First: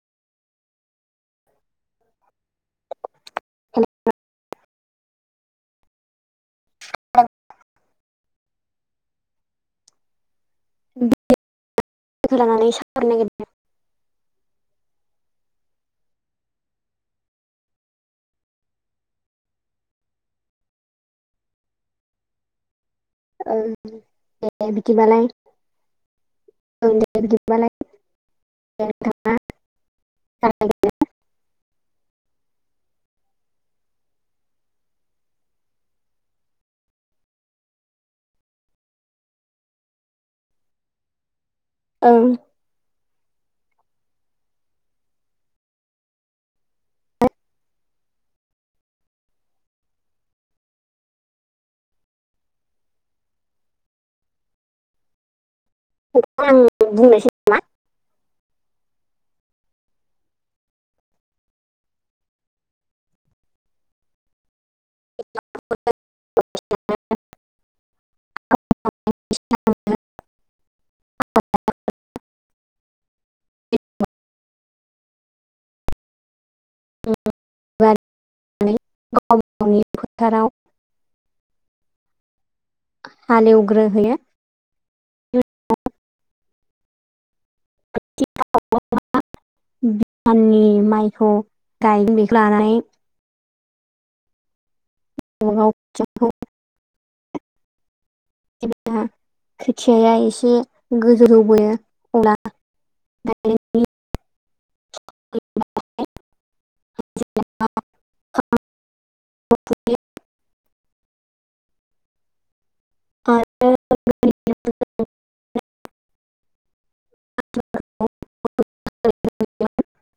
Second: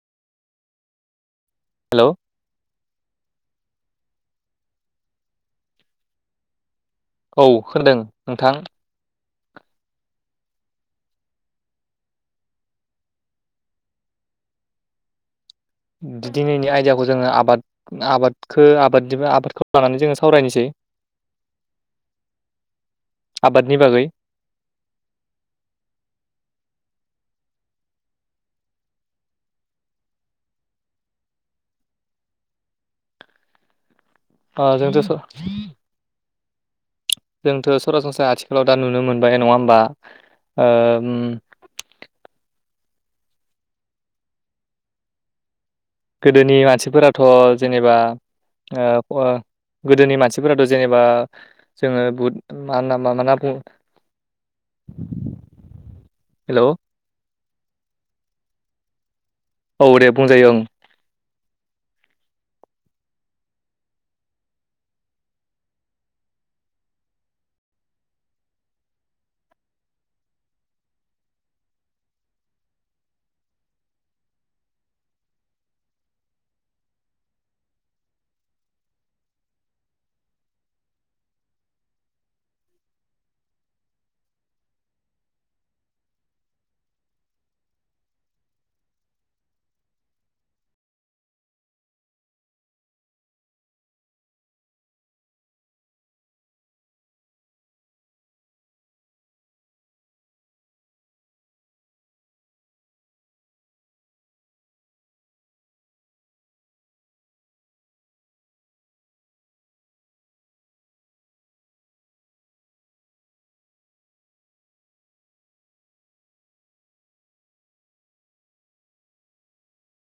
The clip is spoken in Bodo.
हेलौ खौ औ खोनादों नोंथां। [unintelligible] लानानै सावरनो नागिरदों। दिनैनि आयदाखौ जोङो आबाद आबादखौ आबाद आबादखौ लानानै जोङो सावरायनोसै [inaudible] औ आबादनि बागै दे बिदिबालाय औ दे बिदाबालाय नोंथाङा [unintelligible] आ जोंथ जोंथ' सरासनस्रा आथिखालाव दा नुनो मोनबाय नङा होमबा औ गोदोनि मानसिफोराथ' जेनेबा गोदोनि मानसिफोराथ' जेनेबा जोङो बुथ मा होन मा होनना बुङो [inaudible] आं हेलौ बुंनोसै नामा औ दे बुंजायो ओं [unintelligible] [unintelligible] [unintelligible] गाव गावनि फोथाराव हाल एवग्रो होयो [unintelligible] नि माइखौ गाय बेखौ लानानै [unintelligible] जेनेबा खोथिया एसे गोजो जौबोयो अब्ला माने [unintelligible] [unintelligible] [unintelligible] [unintelligible] [unintelligible]